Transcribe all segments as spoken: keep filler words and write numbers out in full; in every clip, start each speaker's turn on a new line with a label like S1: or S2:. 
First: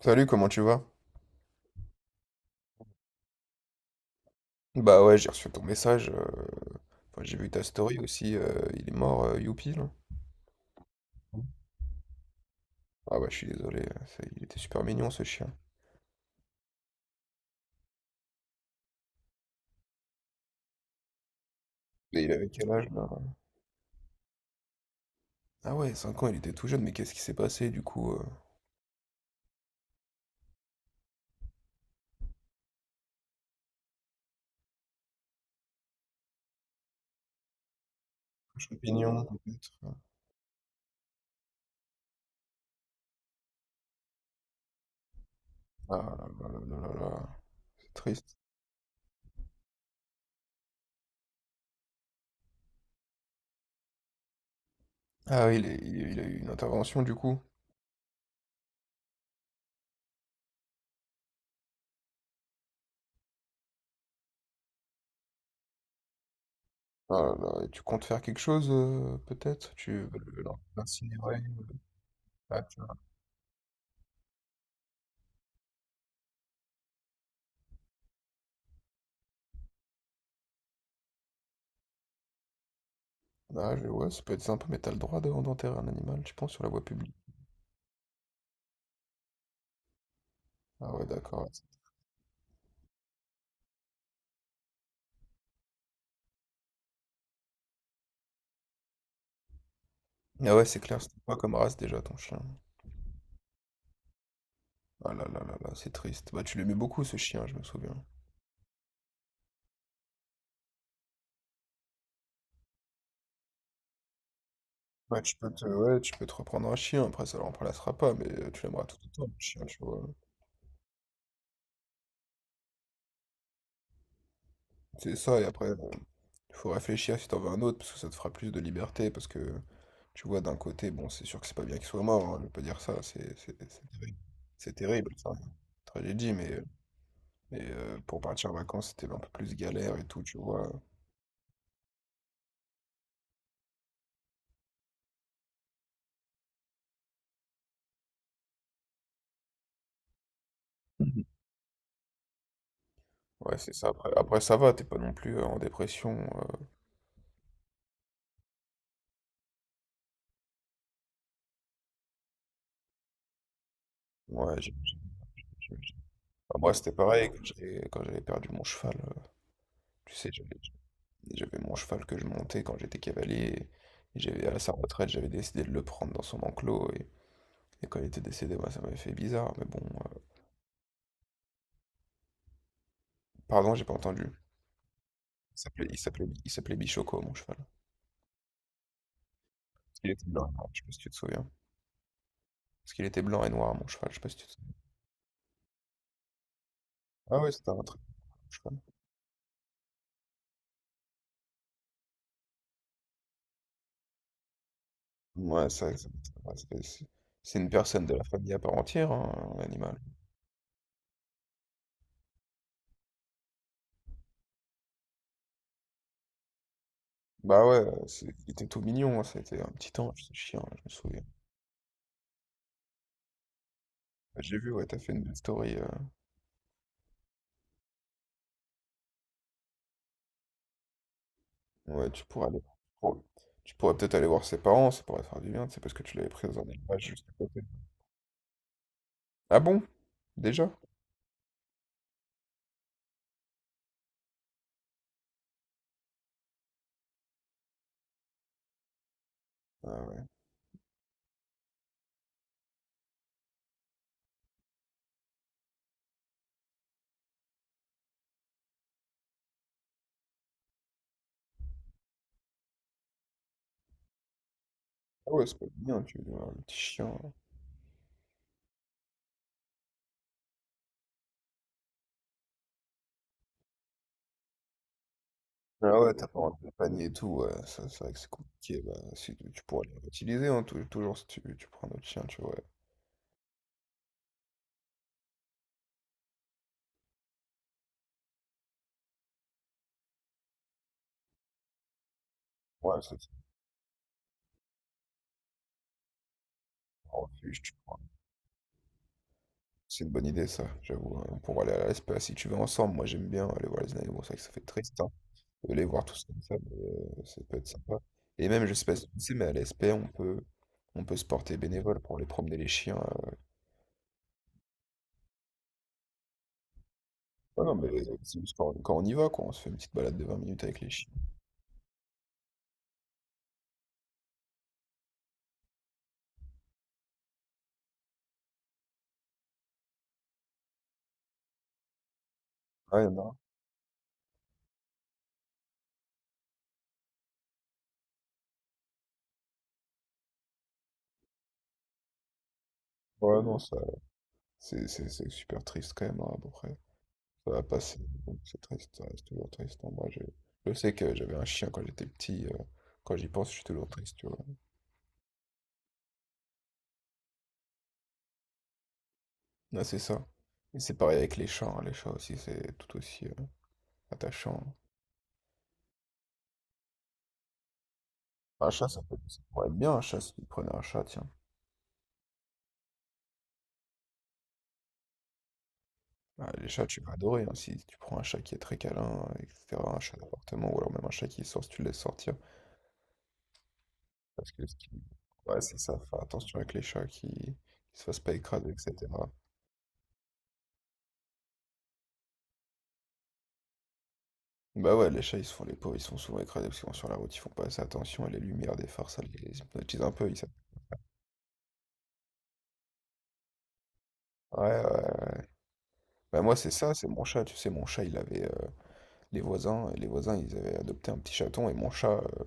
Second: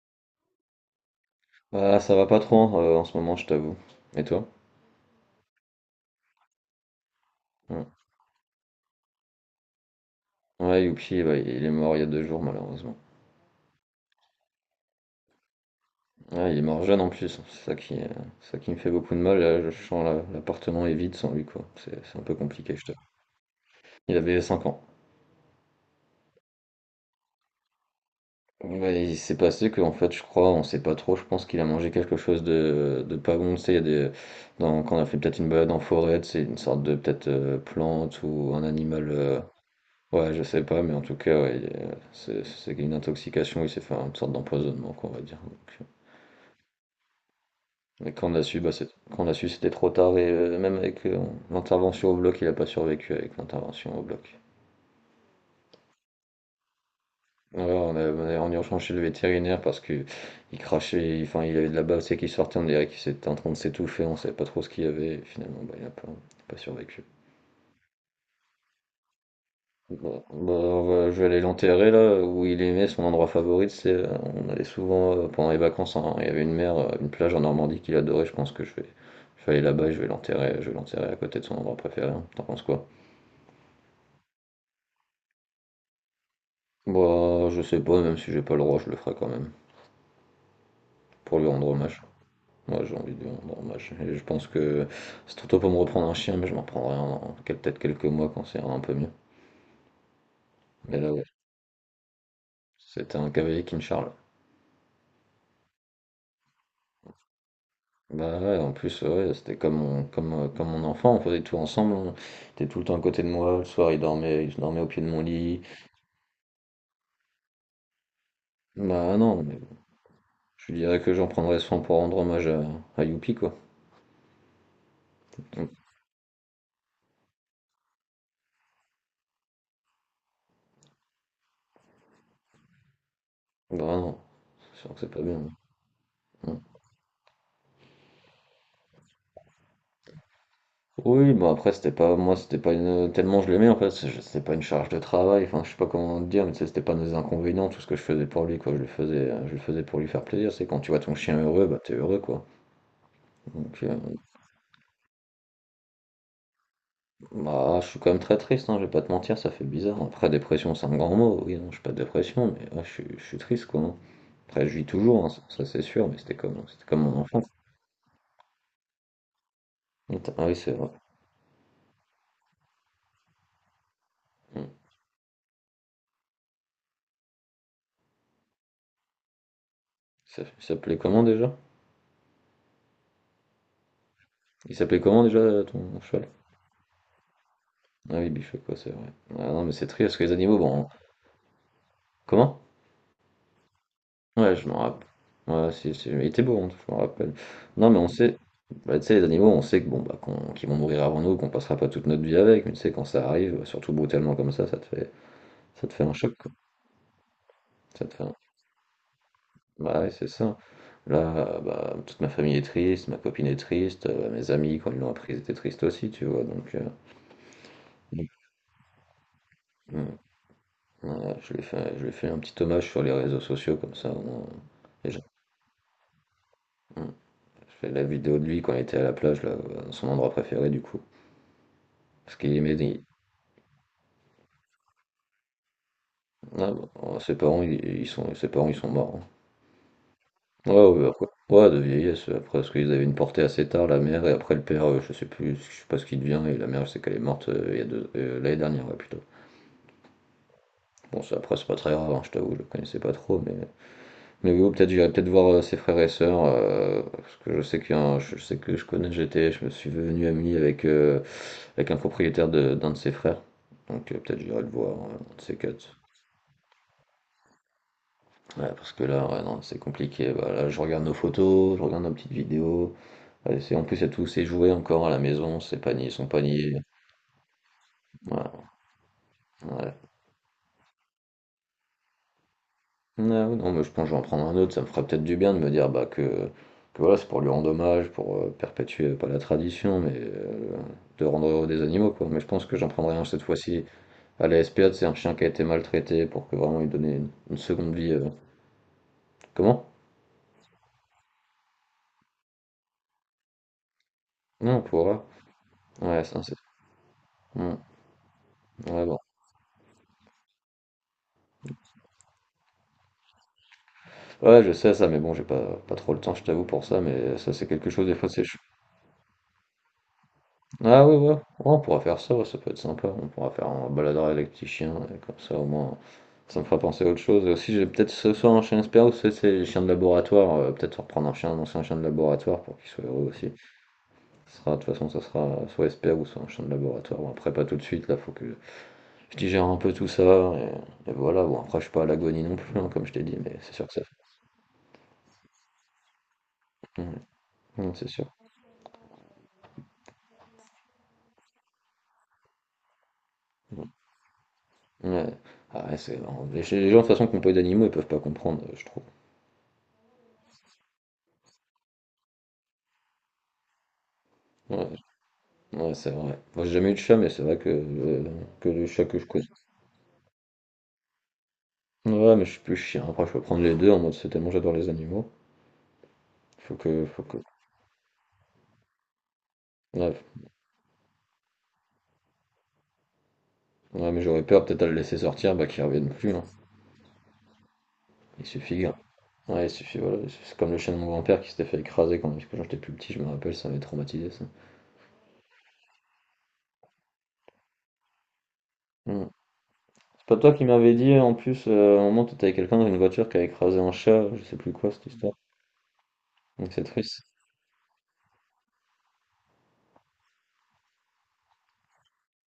S1: Salut, comment tu vas?
S2: Ah, ça va pas trop hein, euh, en ce moment, je t'avoue. Et toi?
S1: Bah ouais, j'ai reçu ton message. Euh, enfin, j'ai vu ta
S2: Ouais,
S1: story aussi. Euh, il est mort, euh, Youpi, là.
S2: ouais, Youpi, bah, il est mort il y a deux jours, malheureusement.
S1: Ah bah, je suis désolé. euh, c'est- Il était super mignon, ce chien.
S2: Ah, il est mort jeune en plus, c'est ça qui, euh, c'est ça qui me fait beaucoup de mal. Là, je sens la- l'appartement est vide sans lui, quoi. C'est c'est
S1: Et
S2: un
S1: il
S2: peu
S1: avait quel
S2: compliqué, je
S1: âge,
S2: t'avoue.
S1: là?
S2: Il avait cinq ans.
S1: Ah ouais, cinq ans, il était tout jeune, mais qu'est-ce qui s'est passé, du coup? euh,
S2: Ouais, il s'est passé que, en fait, je crois, on sait pas trop, je pense qu'il a mangé quelque chose de, de pas bon. Tu sais, il y a des, dans- quand on a fait peut-être une balade en forêt, c'est une sorte de peut-être euh, plante ou
S1: Un
S2: un animal.
S1: champignon,
S2: euh,
S1: peut-être?
S2: Ouais, je sais pas, mais en tout cas, ouais, il est- c'est c'est une intoxication, il s'est fait une sorte d'empoisonnement, quoi, on va dire. Donc, euh,
S1: Ah là là là là là là. C'est
S2: mais quand on
S1: triste.
S2: a su, bah, c'est- quand on a su, c'était trop tard, et euh, même avec euh, l'intervention au bloc, il a pas survécu avec l'intervention au bloc.
S1: Ah oui, il, est- il- il a eu une intervention, du coup.
S2: Ouais, on est on est en urgence chez le vétérinaire parce que il crachait, il- enfin, il avait de la bave, c'est qui sortait, on dirait qu'il était en train de s'étouffer, on savait pas trop ce qu'il y avait, et finalement, bah, il a pas, pas survécu.
S1: Ah là là, et tu comptes faire quelque chose, euh, peut-être? Tu veux
S2: Bon,
S1: le-
S2: bah,
S1: l'en-
S2: euh, je vais
S1: l'incinérer?
S2: aller
S1: euh,
S2: l'enterrer là où
S1: Ah,
S2: il aimait
S1: tiens.
S2: son endroit favori, c'est euh, on allait souvent euh, pendant les vacances, hein, il y avait une mer, euh, une plage en Normandie qu'il adorait, je pense que je vais, je vais aller là-bas et je vais l'enterrer, je vais l'enterrer à côté de son endroit préféré, hein. T'en penses quoi?
S1: Ah, je- ouais, ça peut être sympa, mais t'as le droit de- d'enterrer un animal, tu penses, sur la voie publique?
S2: Bah je sais pas, même si j'ai pas le droit, je le ferai quand même,
S1: Ah ouais,
S2: pour lui
S1: d'accord.
S2: rendre hommage. Moi j'ai envie de lui rendre hommage. Et je pense que c'est trop tôt pour me reprendre un chien, mais je m'en prendrai un dans quel- peut-être quelques mois quand c'est un peu mieux.
S1: Ah ouais, c'est
S2: Mais
S1: clair,
S2: là
S1: c'était
S2: ouais,
S1: quoi comme race déjà ton chien?
S2: c'était un cavalier King Charles.
S1: Ah là là là là, c'est triste. Bah, tu l'aimais beaucoup, ce chien, je me souviens.
S2: Bah ouais, en plus, ouais, c'était comme mon, comme, euh, comme mon enfant, on faisait tout ensemble, on était tout le temps à côté de moi, le soir il dormait, il dormait au pied de mon
S1: Bah, tu peux
S2: lit.
S1: te, ouais, tu peux te reprendre un chien, après ça le remplacera pas, mais euh, tu l'aimeras tout
S2: Bah
S1: autant, le
S2: non, mais
S1: chien,
S2: bon,
S1: tu vois.
S2: je lui dirais que j'en prendrais soin pour rendre hommage à, à Youpi, quoi.
S1: C'est ça, et
S2: Mm.
S1: après, bon, faut réfléchir si t'en veux un autre, parce que ça te fera plus de liberté, parce que, tu vois, d'un côté, bon, c'est sûr que c'est pas bien qu'il soit mort, hein, je vais pas dire ça, c'est c'est-
S2: Bah
S1: c'est
S2: non,
S1: terrible. C'est
S2: c'est sûr que
S1: terrible,
S2: c'est pas
S1: ça, une
S2: bien.
S1: tragédie, mais,
S2: Mm.
S1: euh, mais euh, pour partir en vacances, c'était un peu plus galère et tout, tu vois.
S2: Oui, bah après c'était pas, moi c'était pas une, tellement je l'aimais en fait, c'est- c'était pas une charge de travail, enfin je sais pas comment te dire, mais tu sais, c'était pas des inconvénients, tout ce que je faisais pour lui, quoi, je le faisais, je le faisais pour lui faire plaisir, c'est quand tu vois ton
S1: Mhm.
S2: chien heureux, bah t'es heureux, quoi.
S1: Ouais, c'est
S2: Donc,
S1: ça.
S2: euh,
S1: Après, après, ça va, t'es pas non plus euh, en dépression. euh,
S2: bah, je suis quand même très triste, hein, je vais pas te mentir, ça fait bizarre. Après, dépression, c'est un grand mot. Oui, non, je suis pas de dépression, mais ouais, je suis, je suis triste, quoi, hein.
S1: Ouais,
S2: Après,
S1: j'ai-
S2: je vis toujours, hein, ça, ça, c'est sûr, mais c'était
S1: Bah,
S2: comme,
S1: moi, ouais,
S2: c'était
S1: c'était
S2: comme mon
S1: pareil quand
S2: enfance.
S1: j'avais quand j'avais perdu mon cheval. Euh, tu sais,
S2: Attends, ah oui,
S1: j'avais
S2: c'est vrai.
S1: j'avais mon cheval que je montais quand j'étais cavalier. Et, j'avais à
S2: Hmm.
S1: sa retraite, j'avais décidé de le prendre dans son enclos. Et, et quand il était décédé, moi, ça m'avait fait bizarre. Mais bon, euh,
S2: Ça- Il s'appelait comment déjà?
S1: pardon, j'ai pas entendu.
S2: Il s'appelait comment
S1: Il
S2: déjà
S1: s'appelait il
S2: ton
S1: s'appelait
S2: cheval?
S1: Bi- il s'appelait Bichoco, mon cheval.
S2: Ah oui, Bichot, quoi, c'est vrai. Ah non, mais c'est
S1: Parce
S2: triste,
S1: qu'il
S2: parce
S1: était
S2: que les
S1: blanc,
S2: animaux,
S1: je sais
S2: bon.
S1: pas si tu te souviens.
S2: Comment?
S1: Parce qu'il était blanc et noir, mon cheval, je sais pas si tu te
S2: Ouais, je
S1: souviens.
S2: m'en rappelle. Ouais, si, si, mais il était beau, hein, je m'en rappelle.
S1: Ah ouais, c'était un
S2: Non,
S1: très
S2: mais on
S1: bon
S2: sait.
S1: cheval.
S2: Bah, tu sais, les animaux, on sait que bon, bah, qu'on, qu'ils vont mourir avant nous, qu'on passera pas toute notre vie avec, mais tu sais, quand ça arrive, surtout brutalement comme ça, ça te fait.
S1: Ouais,
S2: Ça te
S1: ça,
S2: fait
S1: ça-
S2: un choc, quoi.
S1: ouais, c'est c'est- c'est une
S2: Ça
S1: personne de
S2: te
S1: la
S2: fait un
S1: famille à part entière, hein, un animal.
S2: bah ouais, c'est ça. Là, bah, toute ma famille est triste, ma copine est triste, euh, mes amis, quand ils l'ont appris, ils étaient tristes aussi, tu vois. Donc, euh,
S1: Bah ouais, euh,
S2: donc,
S1: c'est- il était tout mignon, hein, c'était un petit
S2: mm,
S1: ange, ce chien, je me souviens.
S2: voilà, je lui ai fait, je lui ai fait un petit hommage sur les réseaux sociaux, comme ça, au
S1: Bah,
S2: moins.
S1: j'ai vu, ouais, t'as
S2: Les
S1: fait
S2: gens-
S1: une story. euh,
S2: mm. Je fais la vidéo de lui quand il était à la plage, là, dans son endroit préféré, du coup.
S1: Ouais, tu
S2: Parce
S1: pourrais
S2: qu'il
S1: aller.
S2: aimait. Des-
S1: oh, Tu pourrais peut-être aller voir ses parents, ça pourrait faire du bien, c'est parce que tu l'avais pris dans un
S2: Ah,
S1: élevage
S2: bah,
S1: juste à
S2: ses
S1: côté.
S2: parents, ils, ils sont, ses parents, ils sont morts, hein.
S1: Ah bon? Déjà?
S2: Ouais, ouais, bah, après, ouais, de vieillesse, euh, après, parce qu'ils avaient une portée assez tard, la mère, et après le père, euh, je sais plus, je sais pas ce qu'il devient, et la mère, je sais qu'elle est morte euh, il y a deux, euh, l'année dernière, ouais, plutôt.
S1: Ah ouais.
S2: Bon, ça, après, c'est pas très grave, hein, je t'avoue, je le connaissais pas trop, mais, mais oui, peut-être, j'irai peut-être voir euh, ses frères et sœurs, euh, parce que je sais qu'il y a un- je sais que je connais, j'étais, je me suis venu ami avec, euh, avec un propriétaire de, d'un de ses frères, donc euh, peut-être j'irai le voir, euh,
S1: Ah
S2: un de
S1: ouais, c'est
S2: ces
S1: pas
S2: quatre.
S1: bien, tu veux voir le petit chien, là.
S2: Ouais, parce que là, ouais, non, c'est compliqué, bah, là, je regarde nos photos, je regarde nos petites vidéos. Ouais, c'est, en plus, il y a tous ses jouets encore à la maison, ses
S1: Ah
S2: paniers,
S1: ouais, t'as
S2: son
S1: pas rentré le
S2: panier.
S1: panier et tout, ouais, ça, c'est vrai que c'est
S2: Voilà, ouais.
S1: compliqué. Bah, si, tu tu pourrais les réutiliser, hein, tou- toujours si tu, tu prends notre chien, tu vois.
S2: Ah oui, non, mais je pense que je vais en prendre un autre, ça me ferait peut-être du bien de me dire bah, que, que voilà, c'est pour lui rendre hommage, pour euh, perpétuer, euh, pas la tradition, mais euh, de rendre heureux des animaux, quoi. Mais je pense que j'en
S1: Ouais, c'est
S2: prendrai un
S1: c'est
S2: cette fois-ci à la spa, c'est un chien qui a été maltraité pour que vraiment lui donner
S1: Un
S2: une, une
S1: refuge,
S2: seconde vie. euh, Comment?
S1: c'est une bonne idée, ça, j'avoue, hein, pour aller à la, si tu veux, ensemble, moi j'aime bien aller voir les animaux, c'est vrai que ça fait
S2: Non, on
S1: triste, hein,
S2: pourra.
S1: de les voir tous
S2: Ouais,
S1: comme
S2: ça,
S1: ça,
S2: c'est.
S1: mais euh, ça peut être
S2: Hmm.
S1: sympa. Et même, je sais pas
S2: Ouais,
S1: si
S2: bon.
S1: tu sais, mais à la, on peut, on peut se porter bénévole pour aller promener les chiens. euh.
S2: Ouais, je sais ça, mais bon, j'ai pas, pas trop le temps, je t'avoue, pour ça, mais ça,
S1: Ouais,
S2: c'est
S1: non, mais
S2: quelque chose, des fois,
S1: c'est
S2: c'est
S1: juste quand, quand on y va, quoi, on se fait une petite balade de vingt minutes avec les
S2: ah
S1: chiens.
S2: ouais, ouais, ouais, on pourra faire ça, ouais, ça peut être sympa. On pourra faire un baladeur avec les petits chiens, et comme ça au moins ça me fera penser à autre chose. Et aussi, j'ai peut-être ce soir un chien expert ou c'est c'est les chiens de laboratoire, euh, peut-être reprendre un chien, un ancien chien de laboratoire pour qu'il soit
S1: Ouais,
S2: heureux
S1: non,
S2: aussi. Ce sera, de toute façon, ça sera soit expert ou soit un chien de laboratoire. Bon, après, pas tout de suite, là, faut que je digère un peu tout ça, et, et voilà. Bon, après, je suis pas à l'agonie non plus, hein, comme je t'ai dit,
S1: ouais,
S2: mais
S1: non,
S2: c'est
S1: ça,
S2: sûr que ça
S1: C'est c'est- c'est super triste quand même, hein, à peu près.
S2: fait. Ouais,
S1: Ça va
S2: ouais,
S1: passer,
S2: c'est sûr.
S1: donc c'est triste, ça reste toujours triste, hein. Moi, je, je sais que j'avais un chien quand j'étais petit, euh, quand j'y pense, je suis
S2: Ouais.
S1: toujours triste, tu vois.
S2: Ouais. Ah ouais, c'est... Les gens, de toute façon, qui n'ont pas eu d'animaux, ils peuvent pas comprendre, euh, je trouve.
S1: Ouais, c'est ça. Et c'est pareil avec les chats, hein. Les chats aussi, c'est tout aussi euh, attachant.
S2: Ouais, ouais, c'est vrai. Moi, j'ai jamais eu de chat, mais c'est vrai que, euh,
S1: Bah,
S2: que
S1: un chat,
S2: le
S1: ça
S2: chat
S1: peut,
S2: que je
S1: ça
S2: connais.
S1: pourrait être bien, un chat, si tu prenais un chat, tiens.
S2: Ouais, mais je suis plus chien. Après, je peux prendre les deux en mode c'est tellement j'adore les animaux.
S1: Ah, les
S2: Faut
S1: chats, tu
S2: que,
S1: vas
S2: faut que.
S1: adorer, hein. Si tu prends un chat qui est très câlin, euh, et cætera, un
S2: Ouais,
S1: chat d'appartement, ou alors même un chat qui sort si tu le laisses sortir.
S2: ouais mais j'aurais
S1: Parce
S2: peur
S1: que ce
S2: peut-être à
S1: qui...
S2: le laisser sortir,
S1: Ouais,
S2: bah
S1: c'est
S2: qu'il
S1: ça,
S2: revienne
S1: faire
S2: plus, hein.
S1: attention avec les chats qui... qui se fassent pas
S2: Il
S1: écraser,
S2: suffit, hein
S1: et cætera.
S2: ouais, il suffit, voilà. C'est comme le chien de mon grand-père qui s'était fait écraser quand, quand j'étais plus petit, je me rappelle, ça m'avait traumatisé ça.
S1: Bah ouais, les chats, ils se font, les pauvres, ils sont souvent écrasés parce qu'ils vont sur la route, ils font pas assez attention, et les lumières des phares, ça
S2: Hmm.
S1: les hypnotise un
S2: C'est
S1: peu, ils...
S2: pas
S1: savent-
S2: toi qui m'avais dit en plus, euh, à un moment t'étais avec quelqu'un dans une voiture qui a écrasé un chat, je sais
S1: Ouais,
S2: plus
S1: ouais,
S2: quoi cette
S1: ouais,
S2: histoire.
S1: ouais. Bah moi, c'est
S2: Donc c'est
S1: ça, c'est
S2: triste.
S1: mon chat, tu sais, mon chat, il avait... Les voisins, euh, les voisins, ils avaient adopté un petit chaton et mon chat, euh,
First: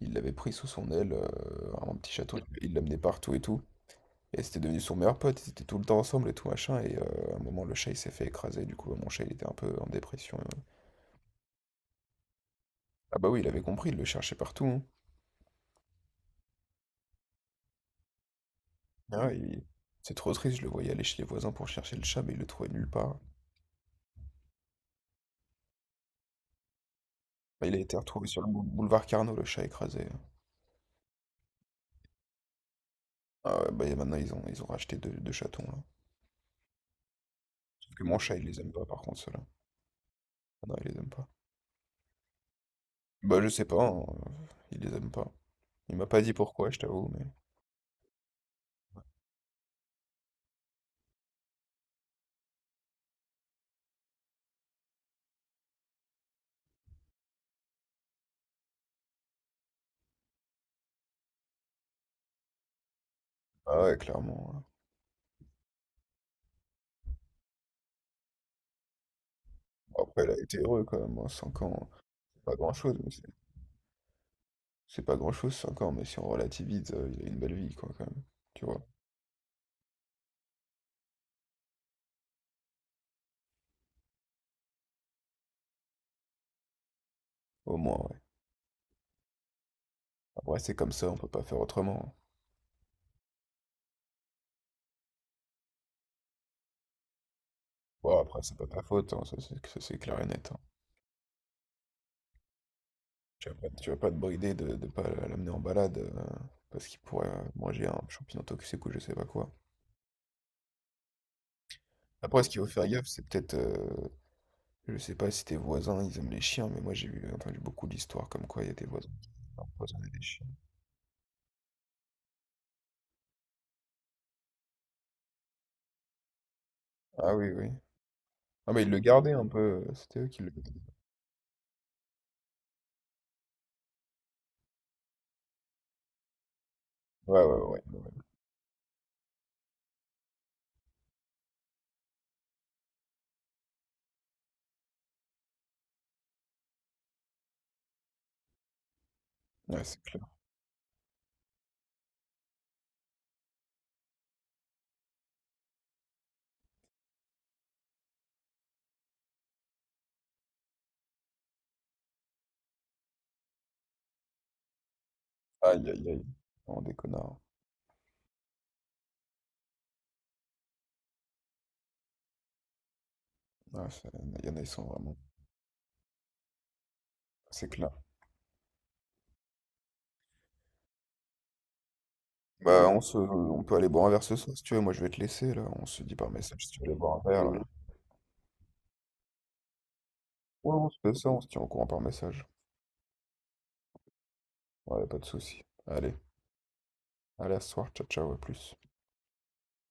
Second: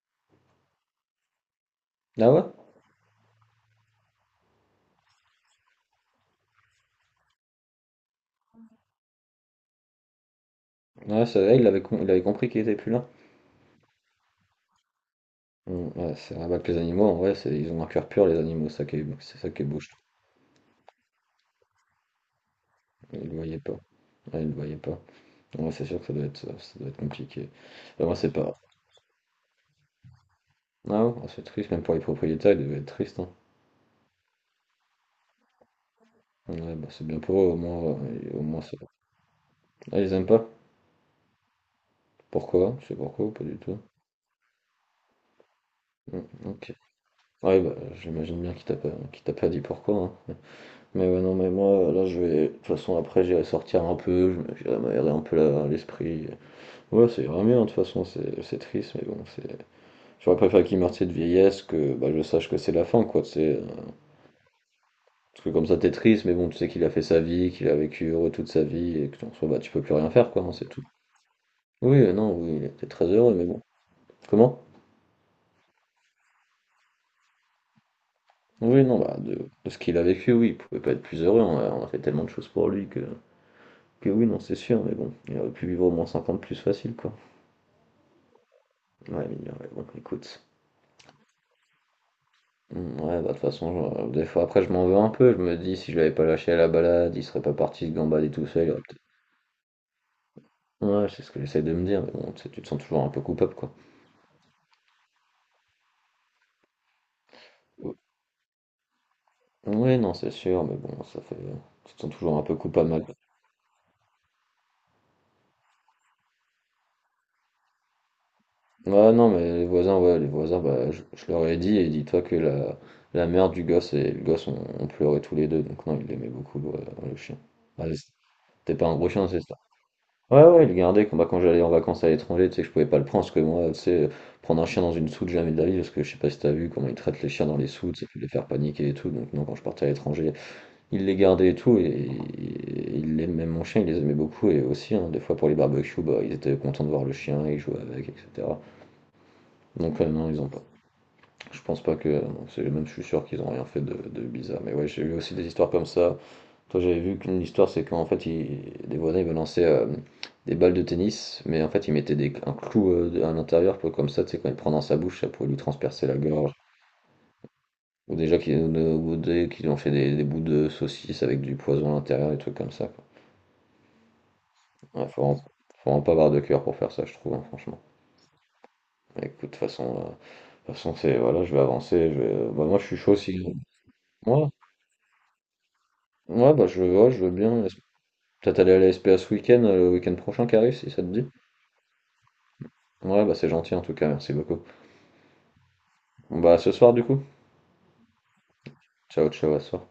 S1: il l'avait pris sous son aile, euh, un petit
S2: Ah
S1: chaton,
S2: ouais?
S1: il l'amenait partout et tout. Et c'était devenu son meilleur pote, ils étaient tout le temps ensemble et tout machin. Et euh, à un moment, le chat, il s'est fait écraser. Du coup, mon chat, il était un peu en dépression. euh.
S2: Ouais, c'est vrai, il avait, com- il avait compris qu'il était plus là.
S1: Ah bah oui, il avait compris, il le cherchait partout, hein.
S2: Mmh, ouais, c'est un avec les animaux, en vrai, c'est ils ont un cœur pur, les animaux, ça qui est
S1: Ah, ouais,
S2: c'est ça
S1: il-
S2: qui est beau, je trouve.
S1: C'est trop triste, je le voyais aller chez les voisins pour chercher le chat, mais il le trouvait nulle part.
S2: Ils le voyaient pas. Ouais, ils le voyaient pas. Ouais, c'est sûr que ça doit être, ça doit être compliqué.
S1: Bah, il a été
S2: Bah, moi,
S1: retrouvé
S2: c'est
S1: sur le
S2: pas.
S1: bou- boulevard Carnot, le chat écrasé, hein.
S2: Ah ouais, ah, c'est triste, même pour les propriétaires, ils devaient être tristes, hein.
S1: Ah ouais, bah et maintenant, ils ont, ils ont racheté deux, deux chatons, là.
S2: Ouais, bah, c'est bien pour eux, au moins,
S1: Sauf que mon
S2: euh,
S1: chat,
S2: au
S1: il les
S2: moins
S1: aime
S2: c'est.
S1: pas, par contre, ceux-là.
S2: Ah, ils aiment pas?
S1: Ah non, il les aime pas.
S2: Pourquoi? C'est pourquoi ou
S1: Bah,
S2: pas
S1: je
S2: du
S1: sais
S2: tout?
S1: pas, hein, il les aime pas. Il m'a
S2: Mm,
S1: pas dit pourquoi,
S2: ok.
S1: je t'avoue, mais.
S2: Ouais, bah, j'imagine bien qu'il t'a pas, qu'il t'a pas dit pourquoi, hein. Mais ouais, non, mais moi, là, je vais. De toute façon, après, j'irai sortir un peu, je me- j'irai m'aérer un peu la- l'esprit. Ouais, c'est grave bien, de toute façon, c'est c'est triste, mais bon, c'est. J'aurais préféré qu'il meure, tu sais, de vieillesse, que bah, je sache que c'est la fin, quoi, tu sais. euh,
S1: Ah ouais, clairement, ouais.
S2: Parce que comme ça, t'es triste, mais bon, tu sais qu'il a fait sa vie, qu'il a vécu heureux toute sa vie, et que en soi, bah, tu peux plus
S1: Bon,
S2: rien
S1: après, elle
S2: faire,
S1: a
S2: quoi, hein,
S1: été
S2: c'est
S1: heureux
S2: tout.
S1: quand même, cinq ans,
S2: Oui, euh, non,
S1: c'est pas
S2: oui, il était
S1: grand-chose,
S2: très
S1: mais c'est
S2: heureux, mais bon. Comment?
S1: c'est pas grand-chose, cinq ans, mais si on relativise, euh, il a une belle vie, quoi, quand même. Tu
S2: Oui,
S1: vois,
S2: non, bah, de, de ce qu'il a vécu, oui, il pouvait pas être plus heureux, on a, on a fait tellement de choses pour lui que. Que oui, non, c'est sûr, mais bon, il aurait pu vivre au moins cinquante plus facile, quoi.
S1: au moins, ouais.
S2: Ouais, mais, ouais, bon, écoute.
S1: Après, c'est comme ça, on peut pas faire autrement, hein.
S2: Mmh, ouais, bah, de toute façon, heu, des fois, après, je m'en veux un peu. Je me dis: «Si je l'avais pas lâché à la balade, il serait pas parti se
S1: Bon,
S2: gambader
S1: après,
S2: tout
S1: c'est
S2: seul,
S1: pas
S2: il aurait
S1: ta
S2: peut-être»
S1: faute, hein, ça c'est ça, c'est clair et net, hein.
S2: ouais, c'est ce que j'essaie de me dire, mais bon, tu sais, tu te sens toujours un peu
S1: Tu
S2: coupable,
S1: vas pas,
S2: quoi.
S1: tu vas pas te brider de, de pas l'amener en balade, euh, parce qu'il pourrait euh, manger un champignon toxique ou je sais pas quoi.
S2: Ou oui, non, c'est sûr, mais bon, ça fait tu te sens toujours
S1: Après,
S2: un
S1: ce
S2: peu
S1: qu'il faut faire
S2: coupable
S1: gaffe,
S2: mal
S1: c'est peut-être euh, je sais pas si tes voisins, ils aiment les chiens, mais moi j'ai vu- entendu beaucoup d'histoires comme quoi il y a des voisins
S2: ouais, non, mais
S1: qui
S2: les voisins,
S1: empoisonnaient
S2: ouais,
S1: des
S2: les
S1: chiens.
S2: voisins, bah, je je leur ai dit et dis-toi que la la mère du gosse et le gosse ont ont pleuré tous les deux donc non, il aimait beaucoup, le le
S1: Ah
S2: chien.
S1: oui, oui.
S2: Ah, je
S1: Ah,
S2: sais
S1: mais
S2: pas
S1: ils
S2: un
S1: le
S2: gros chien,
S1: gardaient
S2: c'est
S1: un
S2: ça?
S1: peu, euh, c'était eux qui
S2: Ouais,
S1: le
S2: ouais, il
S1: gardaient.
S2: le gardait quand, bah, quand j'allais en vacances à l'étranger, tu sais que je pouvais pas le prendre, parce que moi, tu sais, euh, prendre un chien dans une soute, jamais de la vie, parce que je sais pas si t'as vu comment ils traitent les
S1: Ouais,
S2: chiens
S1: ouais,
S2: dans les
S1: ouais, ouais.
S2: soutes, ça
S1: Ouais,
S2: peut les faire paniquer et tout, donc non, quand je partais à l'étranger, il les gardait et tout, et, et il aimait même mon chien, il les aimait beaucoup, et aussi, hein, des fois pour les barbecues, bah, ils étaient contents de voir le chien, ils jouaient avec, et cetera.
S1: ouais,
S2: Donc
S1: c'est
S2: euh,
S1: clair.
S2: non, ils ont pas. Je pense pas que. Bon, c'est même je suis sûr qu'ils ont rien fait de, de bizarre. Mais ouais, j'ai vu aussi des histoires comme ça. Toi, j'avais vu qu'une histoire, c'est qu'en fait, ils- des voisins, ils me lançaient euh, des balles de tennis, mais en fait, ils mettaient des, un clou euh, à l'intérieur, pour- comme ça, tu sais, quand il prend dans sa bouche, ça pouvait lui
S1: Aïe,
S2: transpercer
S1: aïe,
S2: la
S1: aïe.
S2: gorge.
S1: Non, des connards.
S2: Ou déjà qu'ils euh, ou des- qu'ils ont fait des, des bouts de saucisse avec du poison à l'intérieur, des trucs comme ça, quoi.
S1: Ouais, ça- il y en a, ils sont
S2: Ouais,
S1: vraiment...
S2: faut, vraiment, faut vraiment pas avoir de cœur pour faire ça, je trouve, hein,
S1: C'est
S2: franchement.
S1: clair.
S2: Mais écoute, de toute façon, euh, de toute façon c'est voilà, je vais avancer. Je vais, bah, moi, je
S1: Bah,
S2: suis
S1: on
S2: chaud
S1: se...
S2: si.
S1: on peut aller boire un verre ce
S2: Moi,
S1: soir, si tu veux. Moi, je vais te laisser, là. On se dit par
S2: ouais,
S1: message
S2: bah
S1: si tu
S2: je,
S1: veux aller
S2: ouais, je
S1: boire un
S2: veux
S1: verre, là.
S2: bien. Laisse- peut-être aller à la spa ce week-end, euh, le week-end prochain qui arrive,
S1: Ouais, on
S2: si
S1: se
S2: ça te
S1: fait
S2: dit.
S1: ça, on se tient au courant par message.
S2: Ouais, bah c'est gentil en tout cas, merci beaucoup.
S1: Ouais, pas de souci. Allez,
S2: Bon, bah à ce soir du coup.
S1: allez, à ce soir. Ciao, ciao, à plus.
S2: Ciao, ciao, à ce soir.